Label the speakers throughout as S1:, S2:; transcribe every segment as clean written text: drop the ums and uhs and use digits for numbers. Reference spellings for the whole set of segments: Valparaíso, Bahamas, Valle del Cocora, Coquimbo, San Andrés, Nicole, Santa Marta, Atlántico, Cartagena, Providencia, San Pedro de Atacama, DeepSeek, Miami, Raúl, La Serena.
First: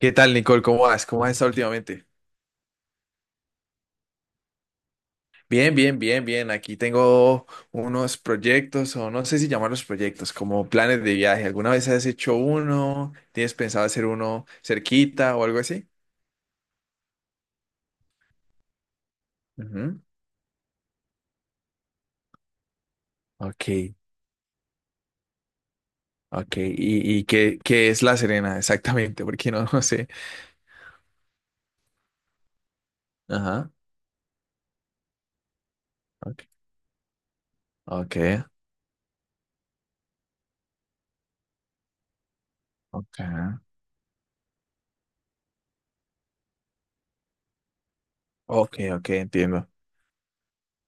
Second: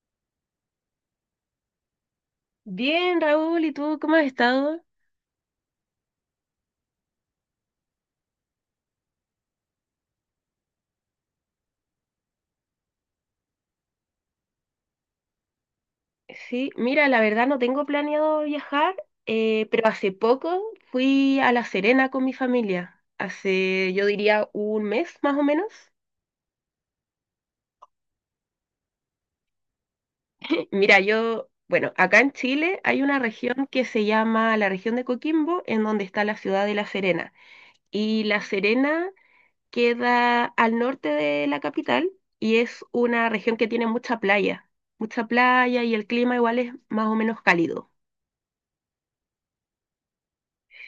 S1: ¿Qué tal, Nicole? ¿Cómo vas? ¿Cómo has estado últimamente?
S2: Bien, Raúl, ¿y tú cómo has estado?
S1: Bien, bien, bien, bien. Aquí tengo unos proyectos, o no sé si llamarlos proyectos, como planes de viaje. ¿Alguna vez has hecho uno? ¿Tienes pensado hacer uno cerquita o algo así?
S2: Sí, mira, la verdad no tengo planeado viajar, pero
S1: Ujú.
S2: hace poco fui a La Serena con mi familia,
S1: Ok,
S2: hace yo diría un mes más o menos.
S1: ok. ¿Y qué es La Serena exactamente? Porque no, no sé.
S2: Mira, yo, bueno, acá en Chile hay una región
S1: Ajá.
S2: que se llama la región de Coquimbo, en donde está la
S1: Ok,
S2: ciudad de La Serena.
S1: ok,
S2: Y La Serena queda al norte de la capital y es
S1: ok.
S2: una región que tiene mucha playa y el clima igual es más o menos cálido.
S1: Ok, ok, entiendo.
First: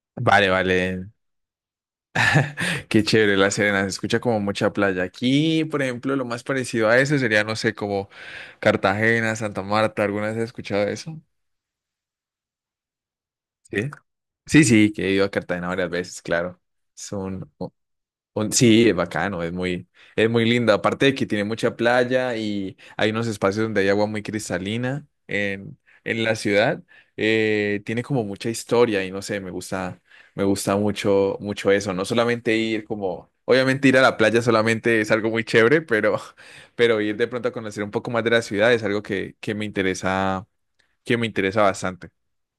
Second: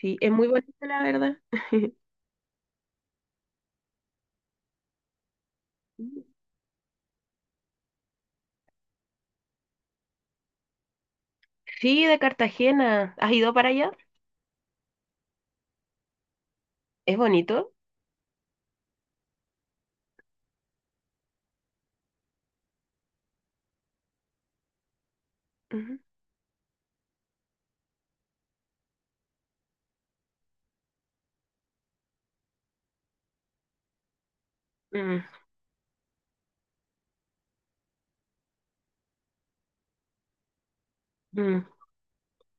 S2: Sí, es muy
S1: Vale,
S2: bonito, la
S1: vale.
S2: verdad.
S1: Qué chévere La Serena, se escucha como mucha playa. Aquí, por ejemplo, lo más parecido a eso sería, no sé, como Cartagena, Santa Marta. ¿Alguna vez has escuchado eso?
S2: Sí, de Cartagena. ¿Has ido para allá?
S1: Sí. Sí, sí, que he ido a Cartagena varias veces, claro. Es
S2: ¿Es
S1: un,
S2: bonito?
S1: Sí, es bacano, es muy lindo. Aparte de que tiene mucha playa y hay unos espacios donde hay agua muy cristalina
S2: Ujú.
S1: en la ciudad, tiene como mucha historia y no sé, me gusta mucho, mucho eso. No solamente ir como, obviamente ir a la playa solamente es
S2: Mm,
S1: algo muy chévere, pero ir de pronto a conocer un poco más de la ciudad es algo que me interesa
S2: mm.
S1: bastante.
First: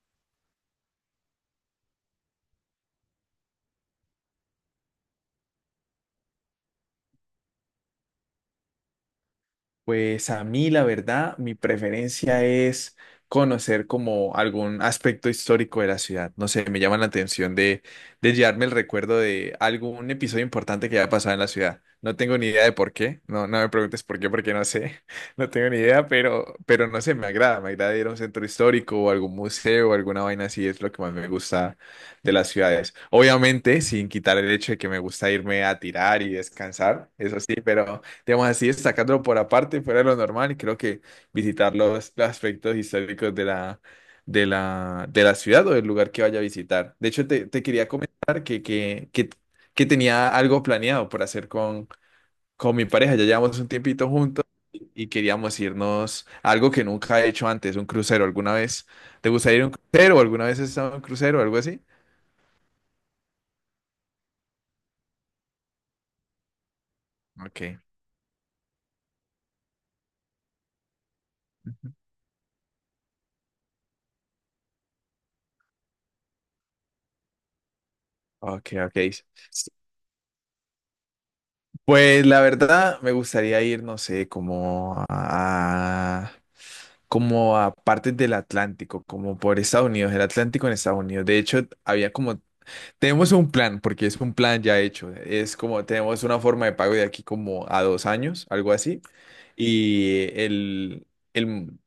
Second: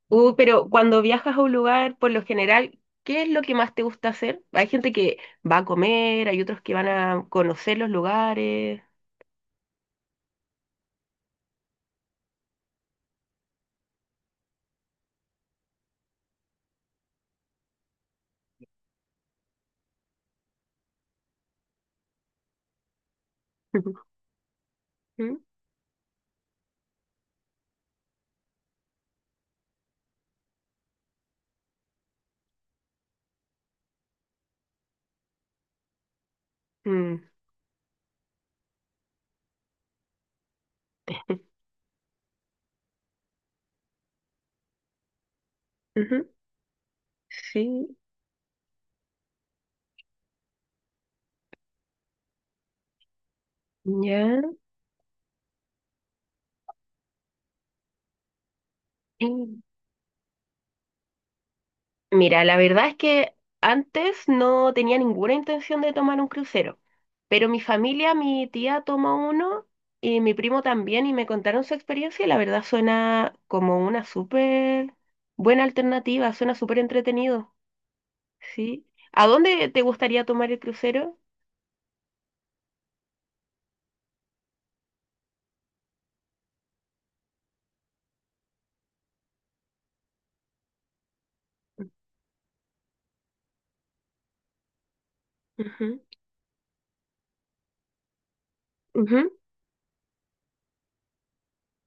S2: Pero cuando viajas a un lugar, por lo general, ¿qué es lo que más te gusta hacer? Hay gente que va a comer, hay otros que van a conocer los lugares.
S1: Pues a mí, la verdad, mi preferencia es conocer como algún aspecto histórico de la ciudad. No sé, me llama la atención de llevarme el recuerdo de algún episodio importante que haya pasado en la ciudad. No tengo ni idea de por qué. No, no me
S2: Ujú.
S1: preguntes por qué, porque no sé. No tengo ni idea, pero no sé, me agrada. Me agrada ir a un centro histórico o algún museo o alguna vaina así. Es lo que más me gusta de las ciudades. Obviamente, sin quitar el hecho de que me gusta irme a tirar y descansar,
S2: Mm,
S1: eso sí, pero digamos así, sacándolo por aparte, fuera de lo normal, y creo que visitar los aspectos históricos de la ciudad o del lugar que
S2: ujú.
S1: vaya a visitar. De hecho, te quería
S2: Sí,
S1: comentar que tenía algo planeado por hacer con mi pareja. Ya llevamos un tiempito
S2: ya.
S1: juntos y queríamos irnos a algo que nunca he hecho antes, un crucero. ¿Alguna vez te gustaría ir a un crucero? O ¿alguna vez has estado en un crucero o algo así?
S2: Mira, la verdad es que antes no tenía ninguna intención de tomar un crucero, pero mi
S1: Ok.
S2: familia, mi tía tomó uno y mi primo también y me contaron su
S1: Ujú.
S2: experiencia y la verdad suena como una súper buena alternativa, suena súper entretenido,
S1: Ok,
S2: ¿sí?
S1: ok.
S2: ¿A dónde te gustaría tomar el crucero?
S1: Pues la verdad me gustaría ir, no sé, como a partes del Atlántico, como por Estados Unidos, el Atlántico en Estados Unidos. De hecho, había como, tenemos un plan, porque es un plan ya hecho. Es como,
S2: Ujú,
S1: tenemos una forma de pago de aquí como a dos años, algo así.
S2: ujú.
S1: Y el, el,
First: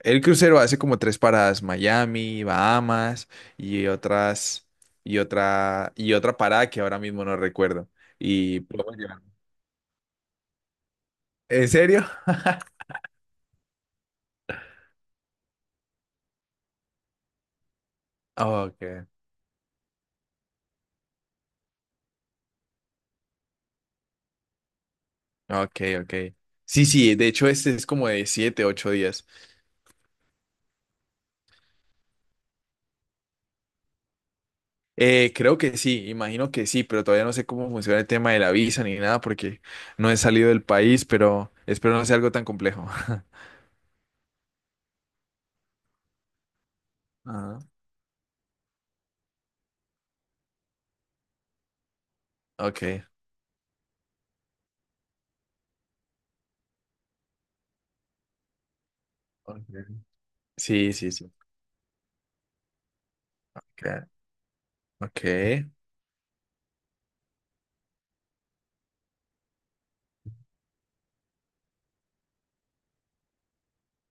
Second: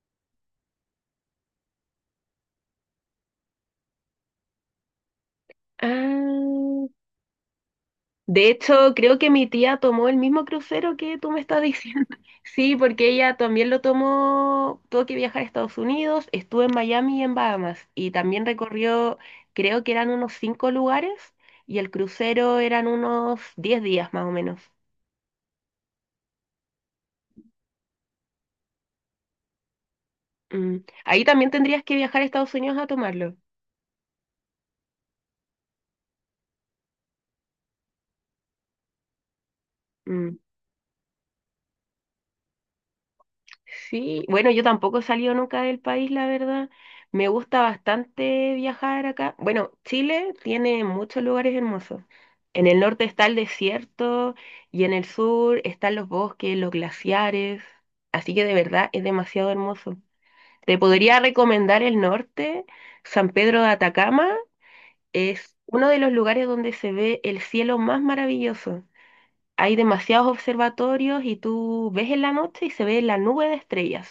S1: el crucero hace como tres paradas, Miami, Bahamas y otras, y otra parada que
S2: Ah,
S1: ahora mismo no recuerdo.
S2: de
S1: Y
S2: hecho,
S1: podemos
S2: creo
S1: llevar.
S2: que mi tía tomó el mismo crucero que tú me estás
S1: ¿En
S2: diciendo.
S1: serio?
S2: Sí, porque ella también lo tomó, tuvo que viajar a Estados Unidos, estuvo en Miami y en Bahamas, y también
S1: Ah, okay.
S2: recorrió, creo que eran unos cinco lugares, y el crucero eran unos 10 días más o menos.
S1: Ah, okay, okay. Sí, sí, de hecho este es como de siete, ocho días.
S2: Mm. Ahí también tendrías que viajar a Estados Unidos a tomarlo.
S1: Creo que sí, imagino que sí, pero todavía no sé cómo funciona el tema de la visa ni nada porque no he
S2: Mm.
S1: salido del país, pero espero no sea algo tan complejo.
S2: Sí, bueno, yo tampoco he salido nunca del país, la verdad. Me
S1: Ah,
S2: gusta bastante viajar acá. Bueno, Chile tiene muchos lugares hermosos. En el norte
S1: okay,
S2: está el desierto y en el sur están los bosques, los glaciares. Así que de verdad es demasiado
S1: okay.
S2: hermoso. Te
S1: Sí, sí,
S2: podría
S1: sí.
S2: recomendar el norte, San Pedro de
S1: cla-
S2: Atacama. Es
S1: Okay,
S2: uno de los lugares donde se ve el cielo más maravilloso. Hay demasiados observatorios y tú ves en la noche y se ve la nube de estrellas.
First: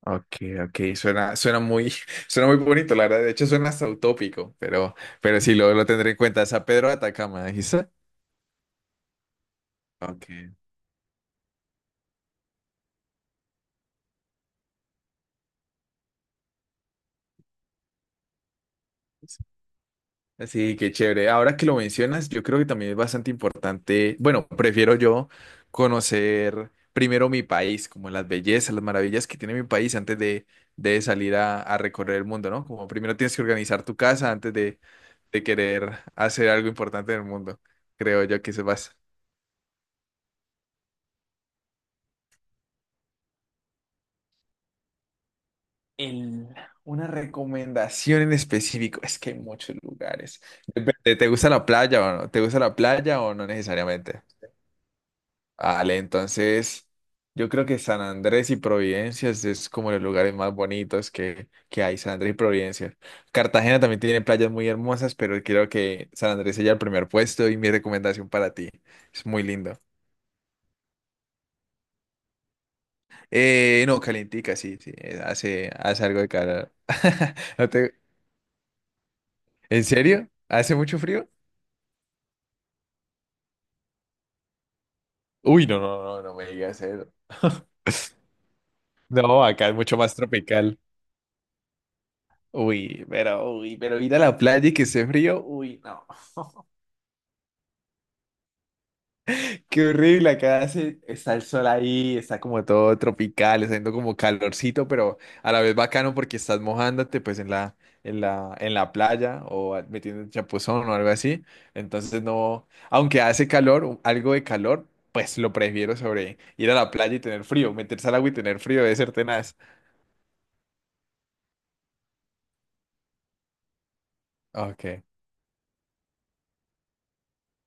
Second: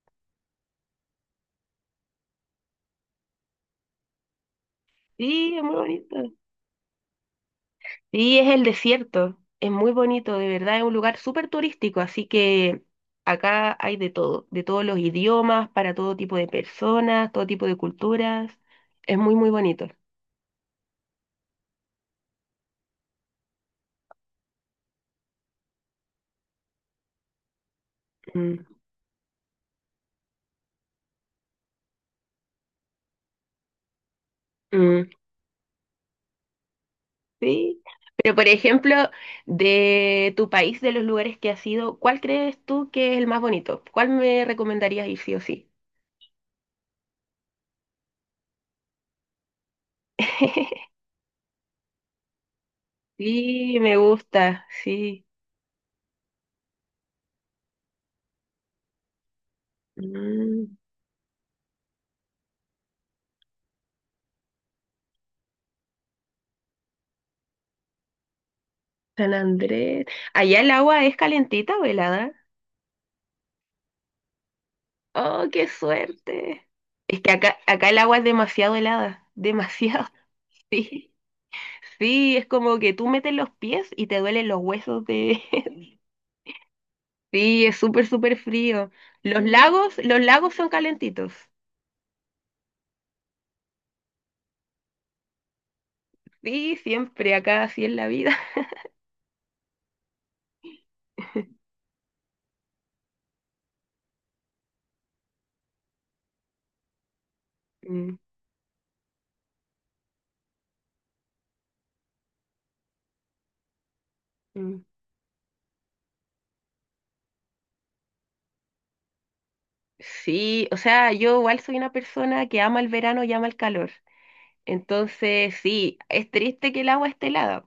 S1: okay, okay. Suena muy, suena muy bonito, la verdad. De hecho, suena hasta utópico, pero
S2: Sí,
S1: sí,
S2: es muy
S1: lo tendré en
S2: bonito.
S1: cuenta. San Pedro de Atacama, dijiste.
S2: Sí, es el desierto. Es muy bonito, de
S1: Okay.
S2: verdad, es un lugar súper turístico, así que acá hay de todo, de todos los idiomas, para todo tipo de personas, todo tipo de culturas. Es muy, muy bonito.
S1: Sí, qué chévere. Ahora que lo mencionas, yo creo que también es bastante importante, bueno, prefiero yo conocer primero mi país, como las
S2: Mm,
S1: bellezas, las maravillas que tiene mi país antes de salir a recorrer el mundo, ¿no? Como primero tienes que organizar tu casa antes
S2: mm,
S1: de querer hacer algo importante en el mundo.
S2: sí.
S1: Creo
S2: Pero,
S1: yo
S2: por
S1: que se basa.
S2: ejemplo, de tu país, de los lugares que has ido, ¿cuál crees tú que es el más bonito? ¿Cuál me recomendarías ir sí o sí?
S1: El, una recomendación en específico, es que hay muchos lugares. Depende, ¿te gusta la playa o no? ¿Te gusta la playa o no
S2: Sí, me
S1: necesariamente?
S2: gusta, sí.
S1: Vale, entonces yo creo que San Andrés y Providencia es como los lugares más
S2: Mm.
S1: bonitos que hay, San Andrés y Providencia. Cartagena también tiene playas muy hermosas, pero creo que San Andrés sería el primer puesto y mi recomendación para ti. Es
S2: San
S1: muy lindo.
S2: Andrés. Allá el agua es calentita o helada.
S1: No, calientica, sí, sí,
S2: Oh, qué
S1: hace algo de
S2: suerte.
S1: calor.
S2: Es que acá,
S1: No
S2: acá
S1: te-
S2: el agua es demasiado helada.
S1: ¿En
S2: Demasiado,
S1: serio? ¿Hace mucho
S2: sí.
S1: frío?
S2: Sí, es como que tú metes los pies y te duelen los huesos de...
S1: Uy, no, no, no, no me digas eso.
S2: Sí, es súper, súper frío.
S1: No, acá es mucho más
S2: Los lagos son
S1: tropical.
S2: calentitos.
S1: Uy, pero ir a la playa y que esté frío, uy, no.
S2: Sí, siempre, acá así es la vida.
S1: Qué horrible, acá hace, está el sol ahí, está como todo tropical, está haciendo como calorcito, pero a la vez bacano porque estás mojándote pues
S2: Mm,
S1: en la playa o metiendo un chapuzón o algo así. Entonces no, aunque hace calor, algo de
S2: mm.
S1: calor, pues lo prefiero sobre ir a la playa y tener frío, meterse al agua y tener frío, debe ser tenaz.
S2: Sí, o sea, yo igual soy una persona que ama el verano y ama el calor.
S1: Ok.
S2: Entonces, sí, es triste que el agua esté helada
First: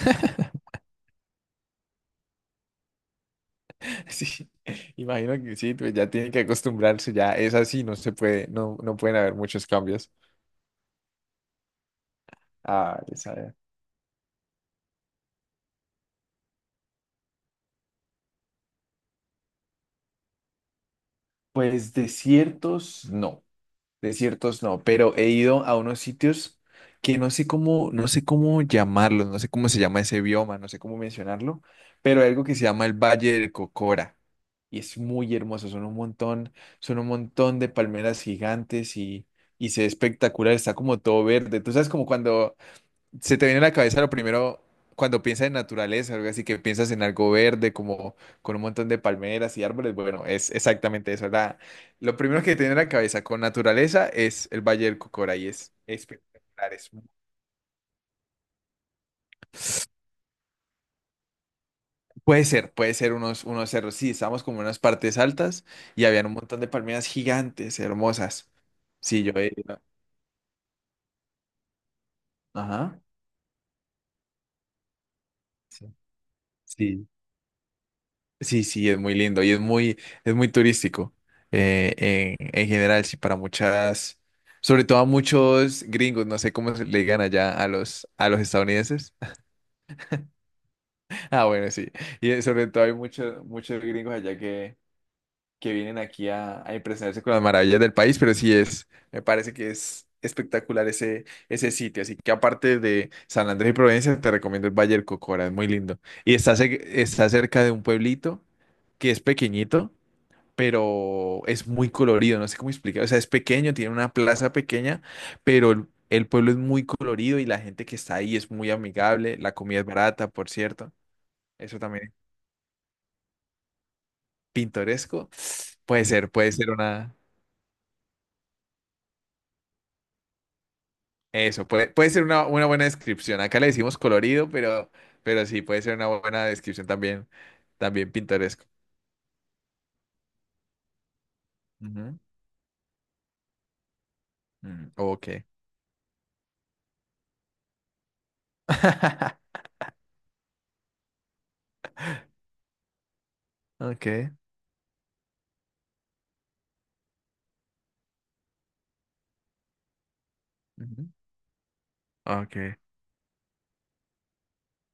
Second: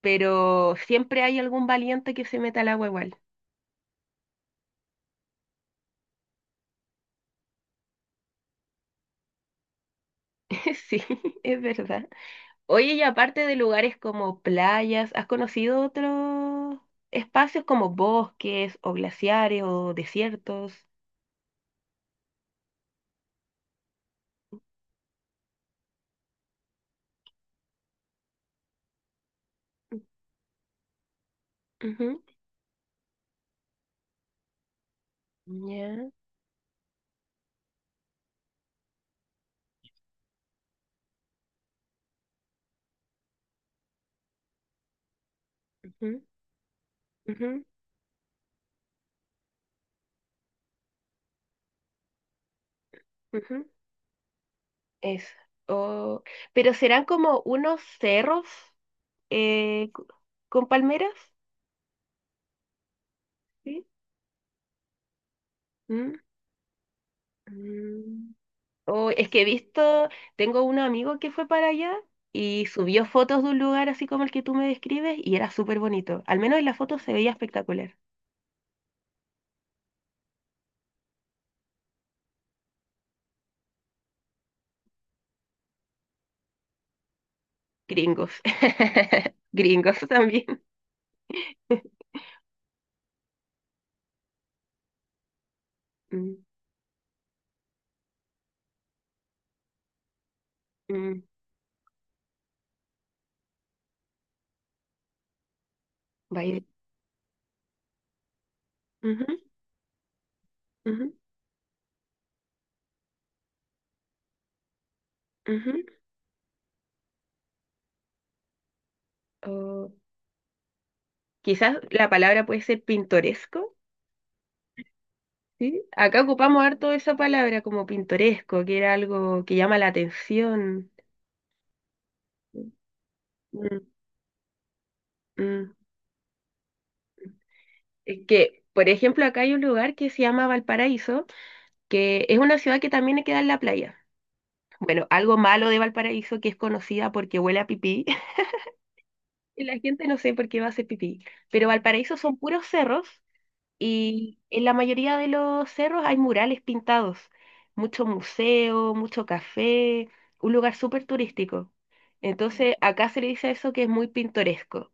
S2: pero siempre hay algún valiente que se meta al agua igual.
S1: Sí, imagino que sí, pues ya tienen que acostumbrarse, ya es así, no se puede, no, no pueden haber muchos cambios.
S2: Sí, es verdad. Oye,
S1: Ah,
S2: y aparte de lugares como playas, ¿has conocido otros espacios como bosques o glaciares o desiertos?
S1: pues desiertos no, pero he ido a unos sitios que no sé cómo, no sé cómo llamarlos, no sé cómo se llama ese bioma, no sé cómo mencionarlo, pero
S2: Ujú,
S1: hay algo que se llama el Valle del Cocora y es muy hermoso,
S2: ya.
S1: son un montón de palmeras gigantes y se ve espectacular, está como todo verde. Tú sabes como cuando se te viene a la cabeza lo primero cuando piensas en naturaleza,
S2: Ujú,
S1: algo así que piensas en algo
S2: ujú,
S1: verde, como con un montón de palmeras y árboles. Bueno, es exactamente eso. Lo primero que te viene a la cabeza con
S2: ujú,
S1: naturaleza es el Valle del
S2: eso.
S1: Cocora y es
S2: O- Pero
S1: espectacular. Es
S2: serán como unos cerros eh, co- con palmeras,
S1: Puede ser, puede ser unos, unos
S2: ¿sí?
S1: cerros. Sí, estábamos como en unas partes altas y
S2: Mm,
S1: habían un montón de palmeras gigantes,
S2: mm.
S1: hermosas.
S2: Oh,
S1: Sí,
S2: es
S1: yo
S2: que he
S1: he ido.
S2: visto, tengo un amigo que fue para allá y
S1: Ajá.
S2: subió fotos de un lugar así como el que tú me describes y era súper bonito. Al menos en la foto
S1: Sí.
S2: se veía espectacular.
S1: Sí, sí, es muy lindo y es muy turístico, en general, sí, para muchas, sobre todo a muchos gringos, no sé cómo se le digan allá a a los
S2: Gringos.
S1: estadounidenses.
S2: Gringos también.
S1: Ah, bueno, sí, y sobre todo hay muchos, muchos gringos allá que vienen aquí
S2: Mm,
S1: a impresionarse con las maravillas del país, pero sí es, me parece que es espectacular
S2: mm,
S1: ese, ese sitio, así que aparte de San Andrés y Providencia, te recomiendo el Valle del Cocora, es muy lindo. Y está,
S2: baile.
S1: está cerca de un pueblito que es
S2: Ujú,
S1: pequeñito
S2: ujú,
S1: pero es muy colorido, no sé cómo explicar. O sea, es pequeño, tiene una plaza pequeña, pero
S2: ujú.
S1: el pueblo es muy colorido y la gente que está ahí es muy amigable. La comida es
S2: O
S1: barata, por cierto.
S2: quizás
S1: Eso también
S2: la
S1: es
S2: palabra puede ser pintoresco,
S1: pintoresco.
S2: ¿sí? Acá
S1: Puede
S2: ocupamos
S1: ser
S2: harto
S1: una...
S2: esa palabra como pintoresco, que era algo que llama la atención.
S1: Eso, puede, puede ser una
S2: Mm,
S1: buena descripción. Acá le
S2: mm.
S1: decimos colorido, pero sí,
S2: Mm.
S1: puede ser una buena descripción también, también
S2: Que,
S1: pintoresco.
S2: por ejemplo, acá hay un lugar que se llama Valparaíso,
S1: Ujú.
S2: que es una ciudad que también queda en la playa.
S1: Mm,
S2: Bueno,
S1: ok.
S2: algo malo de Valparaíso que es conocida porque huele a pipí. Y la gente no sé por qué va a hacer pipí. Pero Valparaíso son puros cerros
S1: Ok.
S2: y en la mayoría de los cerros hay murales pintados. Mucho museo, mucho café, un lugar súper
S1: Ujú.
S2: turístico. Entonces,
S1: Ok,
S2: acá se le dice a eso que es muy pintoresco.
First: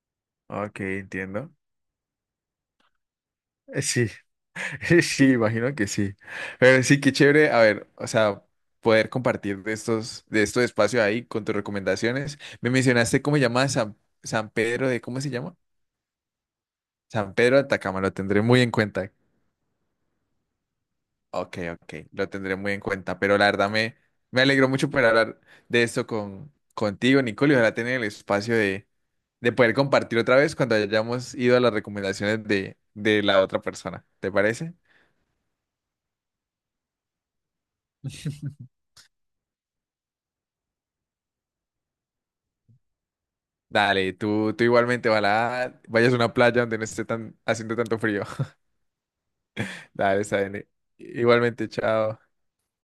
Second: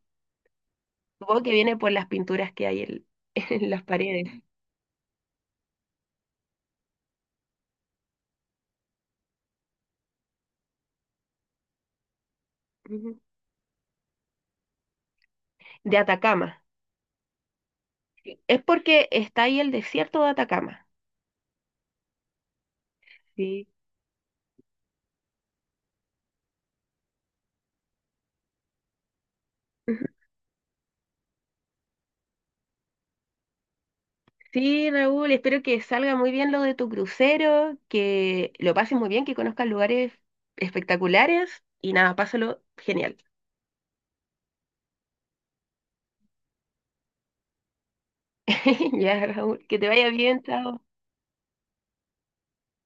S1: ok,
S2: Supongo que
S1: entiendo.
S2: viene por las pinturas que hay en, en las
S1: Sí,
S2: paredes.
S1: sí, imagino que sí. Pero sí, qué chévere, a ver, o sea, poder compartir de estos espacios ahí con tus recomendaciones. Me
S2: Ujú.
S1: mencionaste cómo se llama San, San Pedro de, ¿cómo se llama?
S2: De Atacama.
S1: San Pedro de Atacama, lo tendré muy
S2: Es
S1: en
S2: porque
S1: cuenta.
S2: está ahí el desierto de Atacama.
S1: Ok, ok, lo tendré muy en cuenta, pero
S2: Sí.
S1: me alegró mucho poder hablar de esto con, contigo, Nicole, y ojalá tener el espacio de poder
S2: Ujú.
S1: compartir otra vez cuando hayamos ido a las recomendaciones de la otra persona. ¿Te parece?
S2: Sí, Raúl, espero que salga muy bien lo de tu crucero, que lo pases muy bien, que conozcas lugares espectaculares y nada, pásalo genial.
S1: Dale, tú igualmente, ojalá vayas a una playa donde no esté tan, haciendo tanto frío.
S2: Ya, Raúl, que te vaya
S1: Dale, está
S2: bien,
S1: bien.
S2: chao.
S1: Igualmente, chao.